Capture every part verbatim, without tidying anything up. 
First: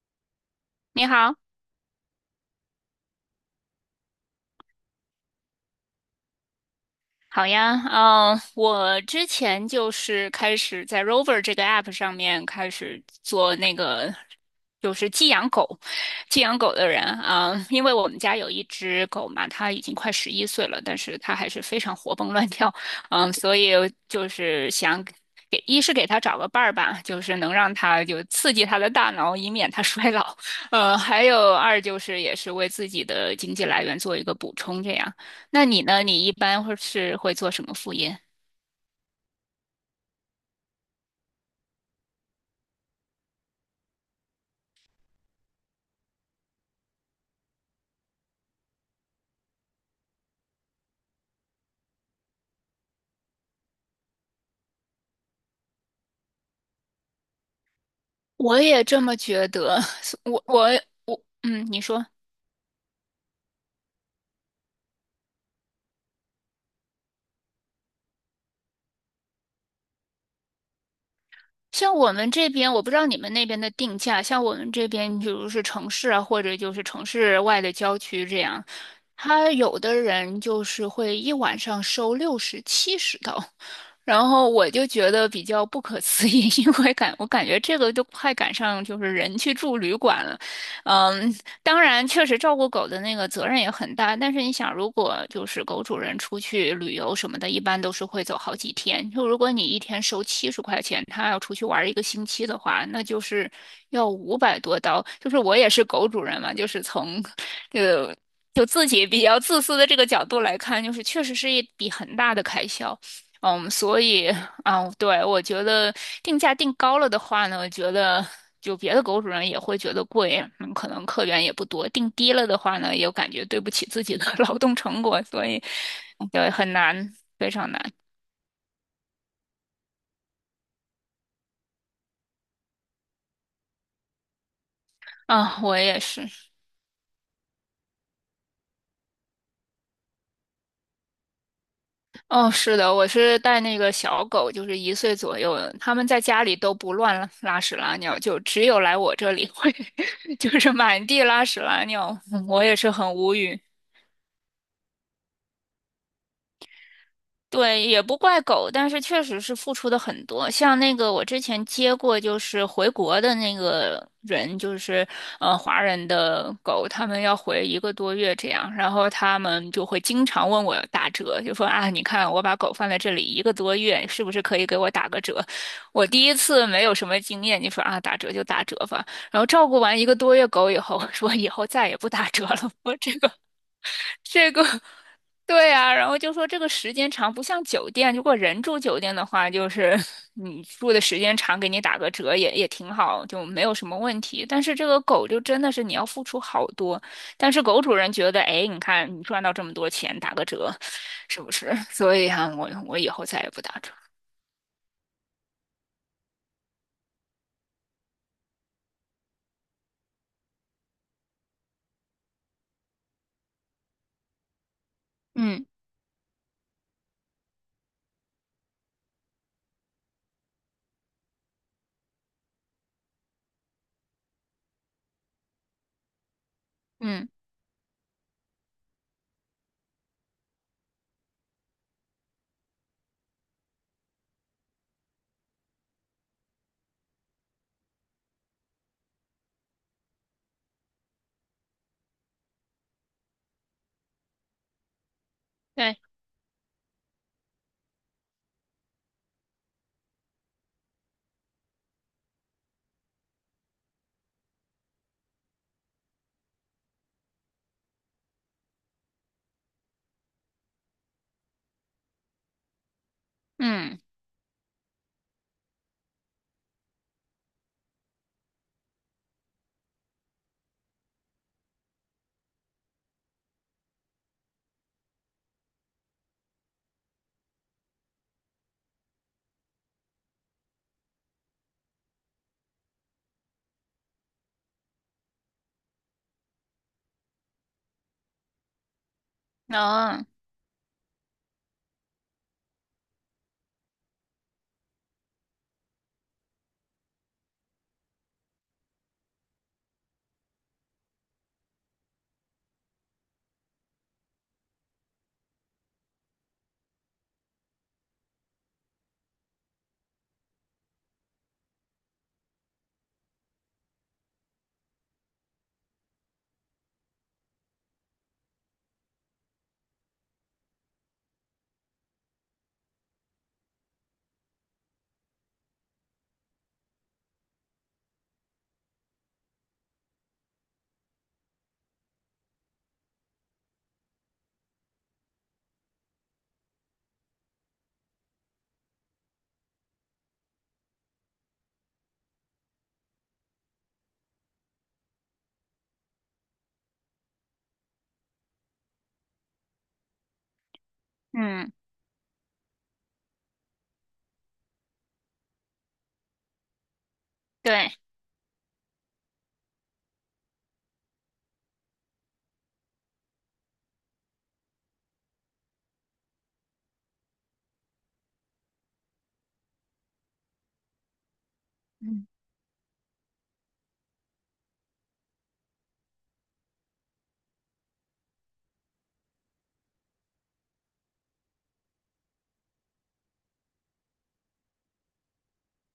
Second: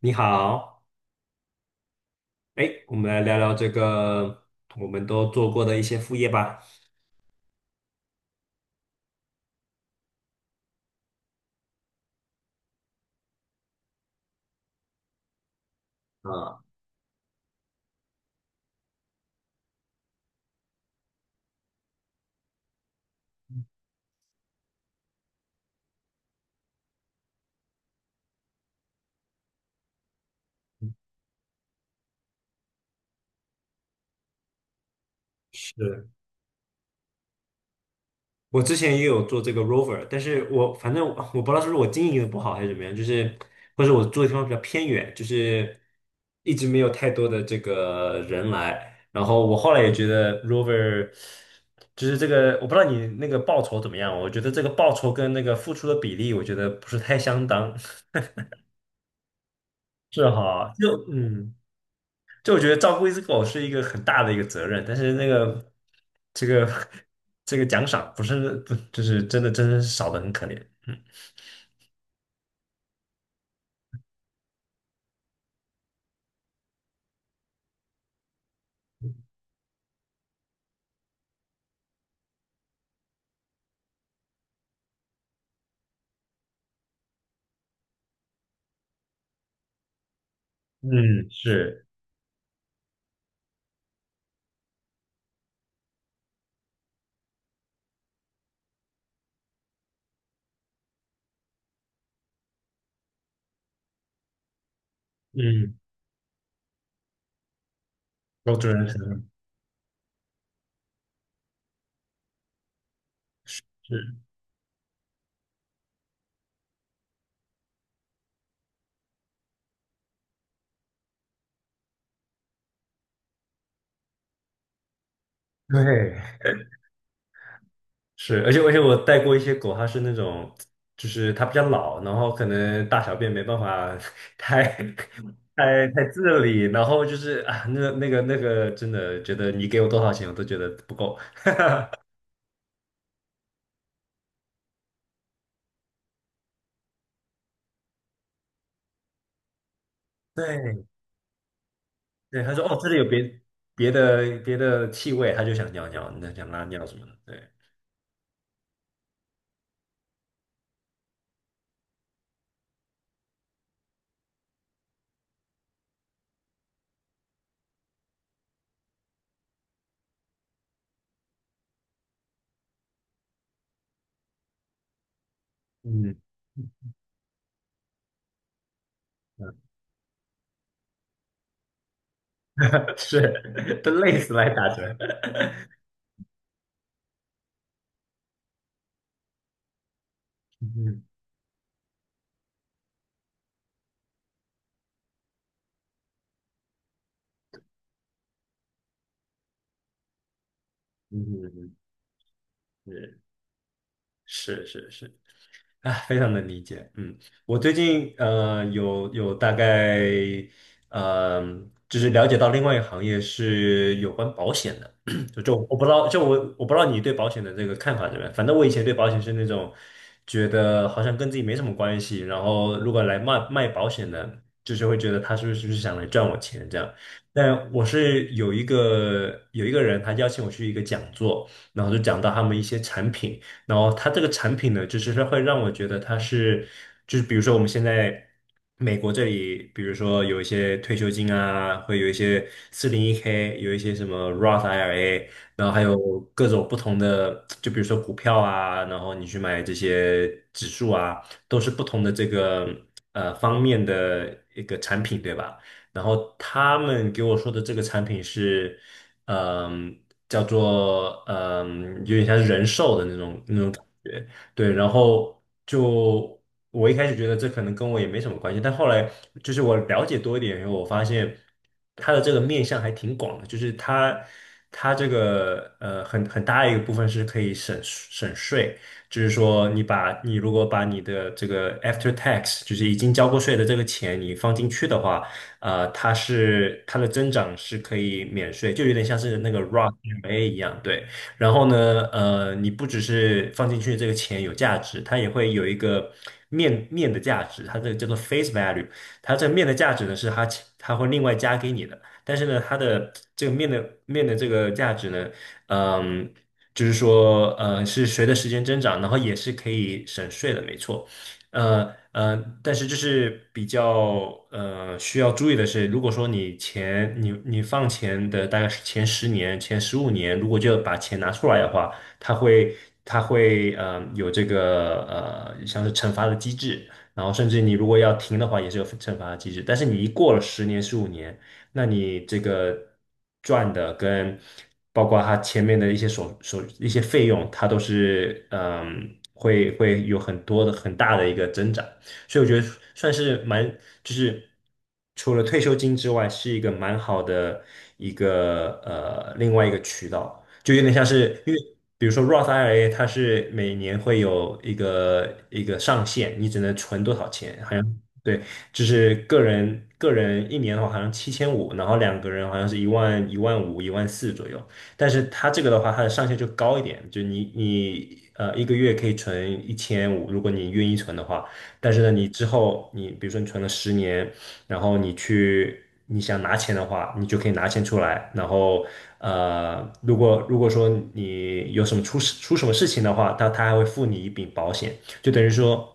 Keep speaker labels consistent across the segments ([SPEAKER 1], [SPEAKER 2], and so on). [SPEAKER 1] 你好，
[SPEAKER 2] 你好，
[SPEAKER 1] 哎，我们来聊聊这个我们都做过的一些副业吧。
[SPEAKER 2] 好呀。嗯，我之前就是开始在 Rover 这个 app 上面开始做那个，就是寄养狗、寄养
[SPEAKER 1] 啊，
[SPEAKER 2] 狗的人啊，因为我们家有一只狗嘛，它已经快十一岁了，但是它还是非常活蹦乱跳。嗯，所以就是想给，一是给它找个伴儿吧，就是能让它就刺激它的大脑，以免它衰老。呃，还有二就是也是为自己的经济来源做一个补充，这样。那你呢？
[SPEAKER 1] 是，
[SPEAKER 2] 你一般会是会做什么副业？
[SPEAKER 1] 我之前也有做这个 rover，但是我反正我我不知道是不是我经营的不好还是怎么样，就是或者我住的地方比较偏远，就是一直没有太多的这个人来。然后我后来也觉得 rover 就是这个，我不知道你那个报酬怎么样，我觉得这个报酬跟那个付出的比例，我觉得不是太相当。
[SPEAKER 2] 我也这么觉得。
[SPEAKER 1] 是
[SPEAKER 2] 我我
[SPEAKER 1] 哈，就
[SPEAKER 2] 我，
[SPEAKER 1] 嗯。
[SPEAKER 2] 嗯，你说。
[SPEAKER 1] 就我觉得照顾一只狗是一个很大的一个责任，但是那个这个 这个奖赏不是不就是真的真的是少的很可怜。嗯
[SPEAKER 2] 像我们这边，我不知道你们那边的定价，像我们这边，比如是城市啊，或者就是城市外的郊区这样，他有的人就是会一晚上收六十、七十刀，然后我就觉得比较不可思议，因为感我感觉这个都快赶上就是人去住旅馆了。
[SPEAKER 1] 嗯
[SPEAKER 2] 嗯，当
[SPEAKER 1] 是
[SPEAKER 2] 然，确实照顾狗的那个责任也很大，但是你想，如果就是狗主人出去旅游什么的，一般都是会走好几天。就如果你一天收七十块钱，他要出去玩一个星期的话，那就是要五百多刀。就是我也
[SPEAKER 1] 嗯，
[SPEAKER 2] 是狗主人嘛，就是从呃，
[SPEAKER 1] 狗
[SPEAKER 2] 就
[SPEAKER 1] 主人
[SPEAKER 2] 自
[SPEAKER 1] 可
[SPEAKER 2] 己比
[SPEAKER 1] 能
[SPEAKER 2] 较自私的这个角度来看，就是确实是一笔很大的开销。嗯，所
[SPEAKER 1] 是
[SPEAKER 2] 以啊，对，我觉得定价定高了的话呢，我觉得就别的狗主人也会觉得贵。嗯，可能客源也不多。定低了的话呢，也感觉对不起自己的 劳动成果，所以
[SPEAKER 1] 对
[SPEAKER 2] 嗯对，很难，非常难。
[SPEAKER 1] 是，而且而且我带过一些狗，它是那种就是它比较老，然后可能大小便没办法 太
[SPEAKER 2] 啊，我
[SPEAKER 1] 太
[SPEAKER 2] 也
[SPEAKER 1] 太
[SPEAKER 2] 是。
[SPEAKER 1] 自理，然后就是啊那那个那个真的觉得你给我多少钱我都觉得不够。
[SPEAKER 2] 哦，是的，我是带那个小狗，就是一岁左右的，他们在家里都不乱拉屎拉尿，就只有来我这里会，就是
[SPEAKER 1] 对
[SPEAKER 2] 满地拉屎拉尿。
[SPEAKER 1] 对，
[SPEAKER 2] 嗯
[SPEAKER 1] 他
[SPEAKER 2] 我
[SPEAKER 1] 说
[SPEAKER 2] 也
[SPEAKER 1] 哦，这
[SPEAKER 2] 是
[SPEAKER 1] 里有
[SPEAKER 2] 很无
[SPEAKER 1] 别
[SPEAKER 2] 语。
[SPEAKER 1] 别的别的气味，他就想尿尿，那想拉尿什么的，对，
[SPEAKER 2] 对，也不怪狗，但是确实是付出的很多。像那个我之前接过，就是回国的那个人，就是呃华人的狗，他们要回一个多月这样，然后他们就会经常问我打折，就说啊，你看我把狗放在这里一个多月，是不是可以给我打个折？我
[SPEAKER 1] 嗯，
[SPEAKER 2] 第一次没有什么经验，你说啊，打折就打折吧。然后照顾完一个多月狗以后，我说以后再也不打折了，我 这个
[SPEAKER 1] 是，都累死来
[SPEAKER 2] 这个，
[SPEAKER 1] 打 折，
[SPEAKER 2] 对啊，然后就说这个时间长不像酒店，如果人住酒店的话，就是 你住的
[SPEAKER 1] 嗯
[SPEAKER 2] 时间长，给你打个折也也挺好，就没有什么问题。但是这个狗就真的是你要付出好多，但是狗主人觉得，哎，你看你赚到这么多钱，打个折，是不是？
[SPEAKER 1] 嗯
[SPEAKER 2] 所以啊，我我以
[SPEAKER 1] 嗯，
[SPEAKER 2] 后再也不打折。
[SPEAKER 1] 是是是是。啊，非常能理解。嗯，我最近呃有有大概呃就是了解到另外一个行业是有关保险的，就就
[SPEAKER 2] 嗯
[SPEAKER 1] 我不知道，就我我不知道你对保险的这个看法怎么样。反正我以前对保险是那种觉得好像跟自己没什么关系，然后如果来卖卖保险的，就是会觉得他是不是是不是想来赚我钱这样。
[SPEAKER 2] 嗯，
[SPEAKER 1] 但我是有一个有一个人，他邀请我去一个讲座，然后就讲到他们一些产品。然后它这个产品呢，就是它会让我觉得它是，就是比如说我们现在美国这里，比如说有一些退休金啊，会有一些四零一 k 有一些什么 Roth I R A，然后还有
[SPEAKER 2] 对，
[SPEAKER 1] 各种不同的，就比如说股票啊，然后你去买这些指数啊，都是不同的这个呃方面的一个产品，对吧？然后他们给我说的这个产品是。嗯，叫做嗯，有点像是人寿的那种那种感
[SPEAKER 2] 嗯，
[SPEAKER 1] 觉。对，然后就我一开始觉得这可能跟我也没什么关系，但后来就是我了解多一点以后，我发现它的这个面向还挺广的，就是它它这个呃很很大一个部分是可以省省税，就是说你把你如果把你的这个 after tax，就是已经交过税的这个钱你放进去的话。呃，它是它的增长是可以免税，就有点像是那个 Roth
[SPEAKER 2] 能，
[SPEAKER 1] I R A 一样，对。然后呢，呃，你不只是放进去这个钱有价值，它也会有一个面面的价值，它这个叫做 face value，它这个面的价值呢是它它会另外加给你的，但是呢，它的这个面的面的这个价值呢，嗯，就是说，呃，是随着时间增长，然后也是可以省税的，没错。呃呃，但是这是比较呃需要注意的是，如果说你前你你放钱的大概是前十年、前十五年，如果就把钱拿出来的话，它会它会呃有这个呃像是惩罚的机制，然后甚至你如果要停的话，也是有惩罚的机制。但是你一过了十年、十五年，那你这个赚的跟包括它前面的一些所所一些费用，它都是嗯会会有很多的很大的一个增长，所以我觉得算是蛮就是除了退休金之外，是一个蛮好的一个呃另外一个渠道，就有点像是因
[SPEAKER 2] 嗯，
[SPEAKER 1] 为。比如说 Roth I R A，它是每年会有一个一个上限，你只能存多少钱，好像。
[SPEAKER 2] 对，
[SPEAKER 1] 对。就是个人个人一年的话好像七千五，然后两个人好像是一万一万五一万四左右。但是它这个的话，它的上限就高一点，就你你呃一个月可以存一千五，如果你愿意存的话。但是呢，
[SPEAKER 2] 嗯
[SPEAKER 1] 你之后你比如说你存了十年，然后你去你想拿钱的话，你就可以拿钱出来。然后呃，如果如果说你有什么出事出什么事情的话，他他还会付你一笔保险，就等于说。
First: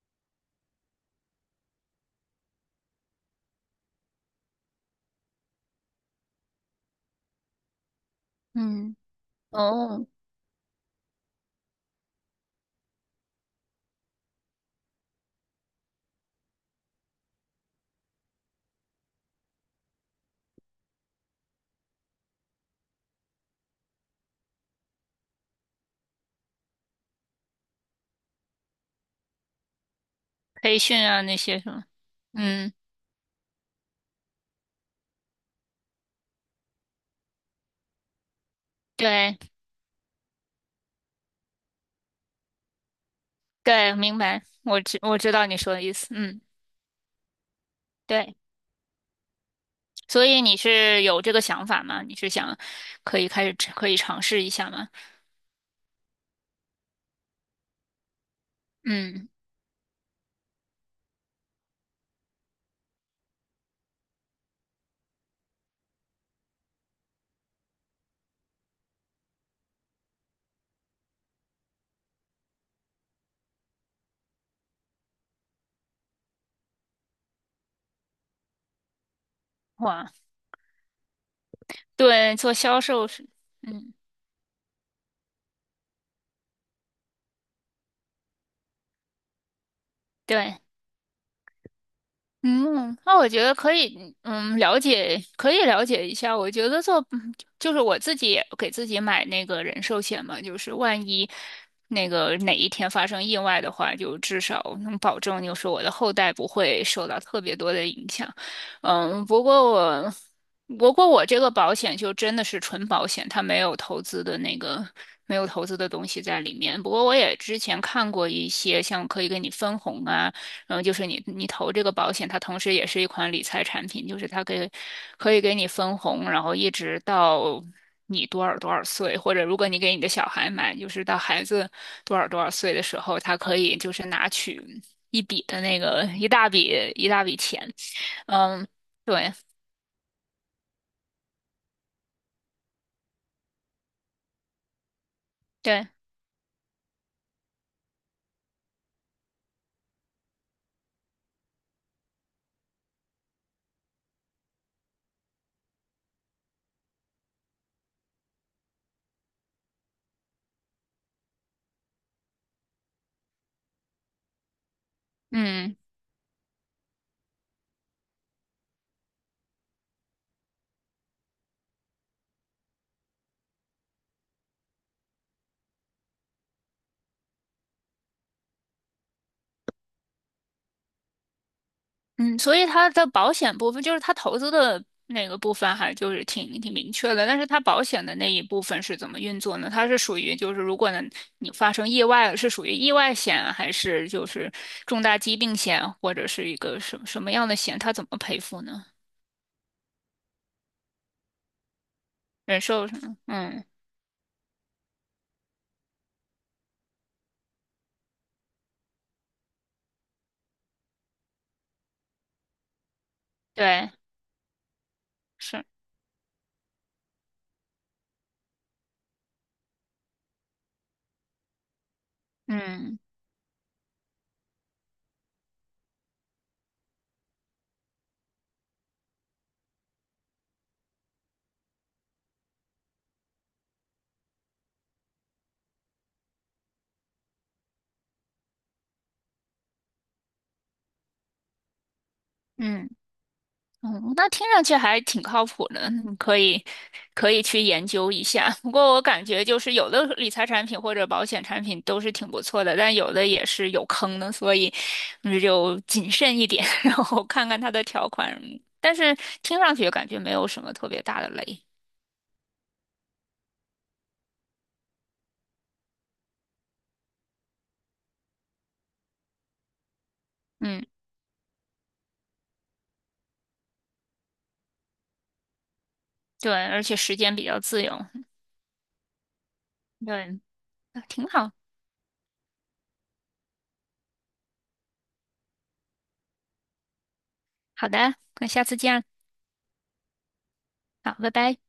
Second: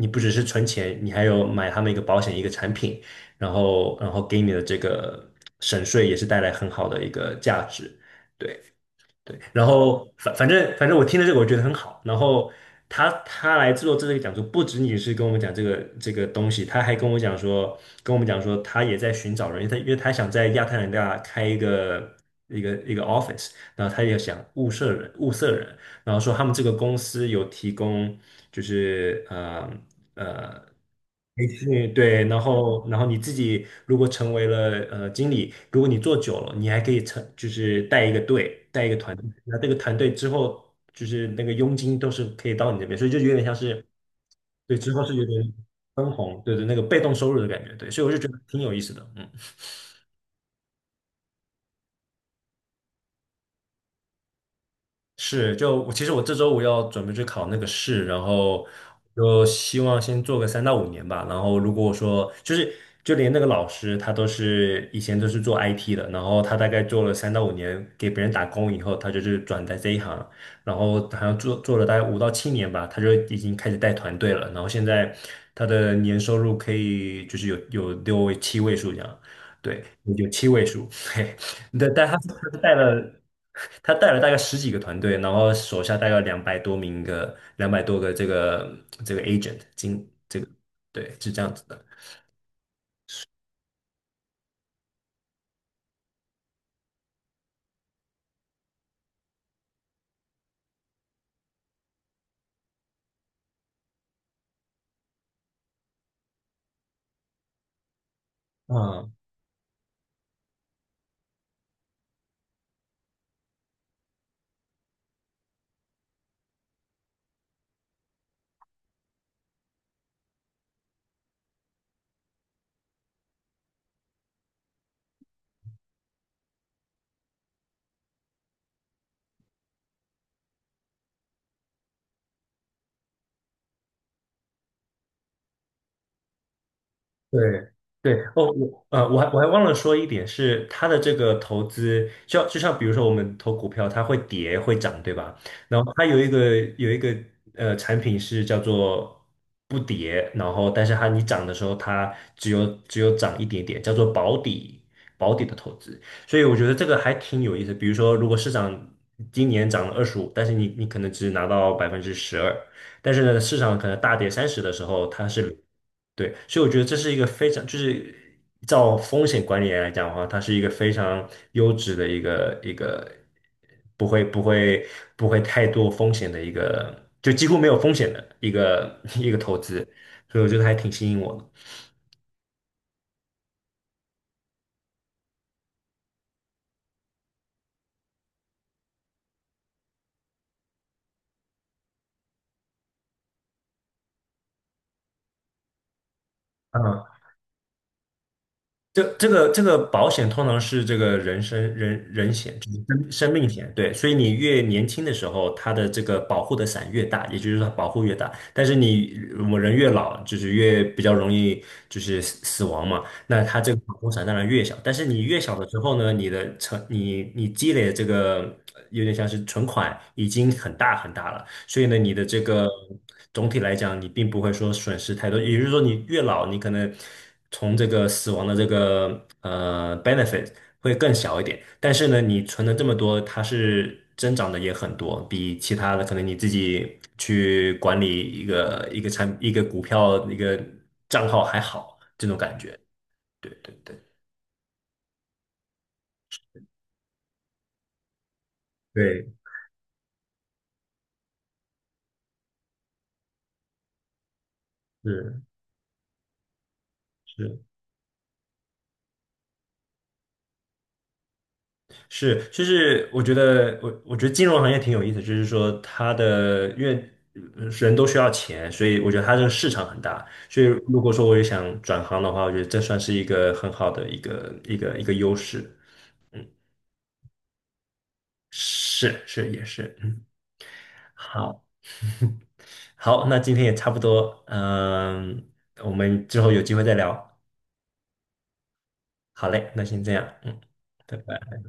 [SPEAKER 1] 你不只是存钱，你还有买他们一个保险一个产品，然后然后给你的这个省税也是带来很好的一个价值，对
[SPEAKER 2] 嗯，
[SPEAKER 1] 对。然
[SPEAKER 2] 哦，
[SPEAKER 1] 后反反正反正我听了这个我觉得很好，然后他他来做这个讲座，不仅仅是跟我们讲这个这个东西，他还跟我讲说跟我们讲说他也在寻找人，因为他因为他想在亚特兰大开一个一个一个 office，然后他也想物色人物色人。然后说他们这个公司有提供就是呃呃
[SPEAKER 2] 培训啊那
[SPEAKER 1] 培
[SPEAKER 2] 些什么，
[SPEAKER 1] 训，对，然
[SPEAKER 2] 嗯，
[SPEAKER 1] 后然后你自己如果成为了呃经理，如果你做久了，你还可以成就是带一个队，带一个团队，
[SPEAKER 2] 对。
[SPEAKER 1] 那这个团队之后就是那个佣金都是可以到你这边，所以就有点像是
[SPEAKER 2] 对，明白，
[SPEAKER 1] 对
[SPEAKER 2] 我
[SPEAKER 1] 之
[SPEAKER 2] 知
[SPEAKER 1] 后是
[SPEAKER 2] 我
[SPEAKER 1] 有
[SPEAKER 2] 知道
[SPEAKER 1] 点
[SPEAKER 2] 你说的意思。
[SPEAKER 1] 分
[SPEAKER 2] 嗯，
[SPEAKER 1] 红，对对，那个被动收入的感觉，对，所以我就觉
[SPEAKER 2] 对，
[SPEAKER 1] 得挺有意思的，嗯。
[SPEAKER 2] 所以你是有这个想法吗？你是想可以开始可以尝试一下吗？
[SPEAKER 1] 是，就我其实我这周五要准备去考那个试，然后
[SPEAKER 2] 嗯，
[SPEAKER 1] 就希望先做个三到五年吧。然后如果说就是就连那个老师他都是以前都是做 I T 的，然后他大概做了三到五年给别人打工以后，他就是转在这一行，然后好像做做了大概五到七年吧，他就已经开始带团队了。然后现在他的年收入可以就是有有六位七位数这样，对，
[SPEAKER 2] 哇，
[SPEAKER 1] 有七位数。对，但他
[SPEAKER 2] 对，做
[SPEAKER 1] 他带
[SPEAKER 2] 销售
[SPEAKER 1] 了
[SPEAKER 2] 是。
[SPEAKER 1] 他
[SPEAKER 2] 嗯，
[SPEAKER 1] 带了大概十几个团队，然后手下大概两百多名个两百多个这个这个 agent 经这个
[SPEAKER 2] 对。
[SPEAKER 1] 对是这样子的。
[SPEAKER 2] 嗯，那我觉得可以，嗯，了解，可以了解一下。我觉得做，嗯就是我自己也给自己买那个人寿险嘛，就是万一那个哪一天发生意外的话，就至少能保证，就是我的后代不会受到特别多的影响。
[SPEAKER 1] 嗯。
[SPEAKER 2] 嗯，不过我，不过我这个保险就真的是纯保险，它没有投资的那个。没有投资的东西在里面，不过我也之前看过一些像可以给你分红啊。嗯，就是你你投这个保险，它同时也是一款理财产品，就是它可以可以给你分红，然后一直到你多少多少岁，或者如果你给你的小孩买，就是到孩子多少多少岁的时候，它可以就是拿取一笔的那个一大笔一大笔
[SPEAKER 1] 对
[SPEAKER 2] 钱。
[SPEAKER 1] 对哦，
[SPEAKER 2] 嗯，
[SPEAKER 1] 我呃，我还
[SPEAKER 2] 对
[SPEAKER 1] 我还忘了说一点是，它的这个投资，就像就像比如说我们投股票，它会跌会涨，对吧？然
[SPEAKER 2] 对，
[SPEAKER 1] 后它有一个有一个呃产品是叫做不跌，然后但是它你涨的时候，它只有只有涨一点点，叫做保底保底的投资。所以我觉得这个还挺有意思。比如说，如果市场今年涨了二十五，但是你你可能只拿到百分之十二，但是呢，市场可能大跌三十的时候，它是嗯
[SPEAKER 2] 嗯。
[SPEAKER 1] 对，所以我觉得这是一个非常，就是照风险管理来讲的话，它是一个非常优质的一个一个，不会不会不会太多风险的一个，就几乎没有风险的一个 一个投资，所以我觉得还挺吸引我的。
[SPEAKER 2] 嗯，所以它的保险部分就是它投资的那个部分，还就是挺挺明确的。但是它保险的那一部分是怎么运作呢？它是属于就是如果呢你发生意外了，是属于意外险啊还是就是重大疾病险，或者是一个什么
[SPEAKER 1] 嗯。
[SPEAKER 2] 什么样的险？它怎么赔付呢？
[SPEAKER 1] 这这个这个保险通常是这个人身人人险，
[SPEAKER 2] 人
[SPEAKER 1] 就是
[SPEAKER 2] 寿什
[SPEAKER 1] 生
[SPEAKER 2] 么？
[SPEAKER 1] 生命
[SPEAKER 2] 嗯，
[SPEAKER 1] 险，对，所以你越年轻的时候，它的这个保护的伞越大，也就是说保护越大。但是你我们人越老，就是越比较容易就是死死亡嘛，那它这个
[SPEAKER 2] 对，
[SPEAKER 1] 保护伞当然越小。但是你越小
[SPEAKER 2] 是，
[SPEAKER 1] 的时候呢，你的成你你积累的这个有点像是存款已经很大很大了。所以呢，你的这个
[SPEAKER 2] 嗯
[SPEAKER 1] 总体来讲，你并不会说损失太多。也就是说，你越老，你可能从这个死亡的这个呃 benefit 会更小一点。但是呢，你存了这么多，它是增长的也很多，比其他的可能你自己去管理一个一个产一个股票一个账号还好，这种感觉。
[SPEAKER 2] 嗯。
[SPEAKER 1] 对对对，
[SPEAKER 2] 嗯，那听上去还挺靠谱的，你可以可以去研究一下。不过我感
[SPEAKER 1] 对，
[SPEAKER 2] 觉就是有的理财产品或者保险产品都是挺不错的，但有的也是有坑的，所以嗯
[SPEAKER 1] 是
[SPEAKER 2] 就谨慎一点。然后看看
[SPEAKER 1] 是。
[SPEAKER 2] 它的条款。但是听上去感觉没有什么特别大的雷。
[SPEAKER 1] 是，就是我觉得我我觉得金融行业挺有意思，就是说它的因为呃人都需要钱，所以我觉得它这个市场很大。所以
[SPEAKER 2] 嗯，
[SPEAKER 1] 如果说我也想转行的话，我觉得这算是一个很好的一个一个一个优势。嗯，
[SPEAKER 2] 对，而且时间比较自由，
[SPEAKER 1] 是是也是，嗯，
[SPEAKER 2] 对，挺好。
[SPEAKER 1] 好 好，那今天也差不多，嗯，我们之后有机会再聊。
[SPEAKER 2] 好的，那下次见，
[SPEAKER 1] 好嘞，那先这样，嗯，
[SPEAKER 2] 好，
[SPEAKER 1] 拜
[SPEAKER 2] 拜拜。
[SPEAKER 1] 拜。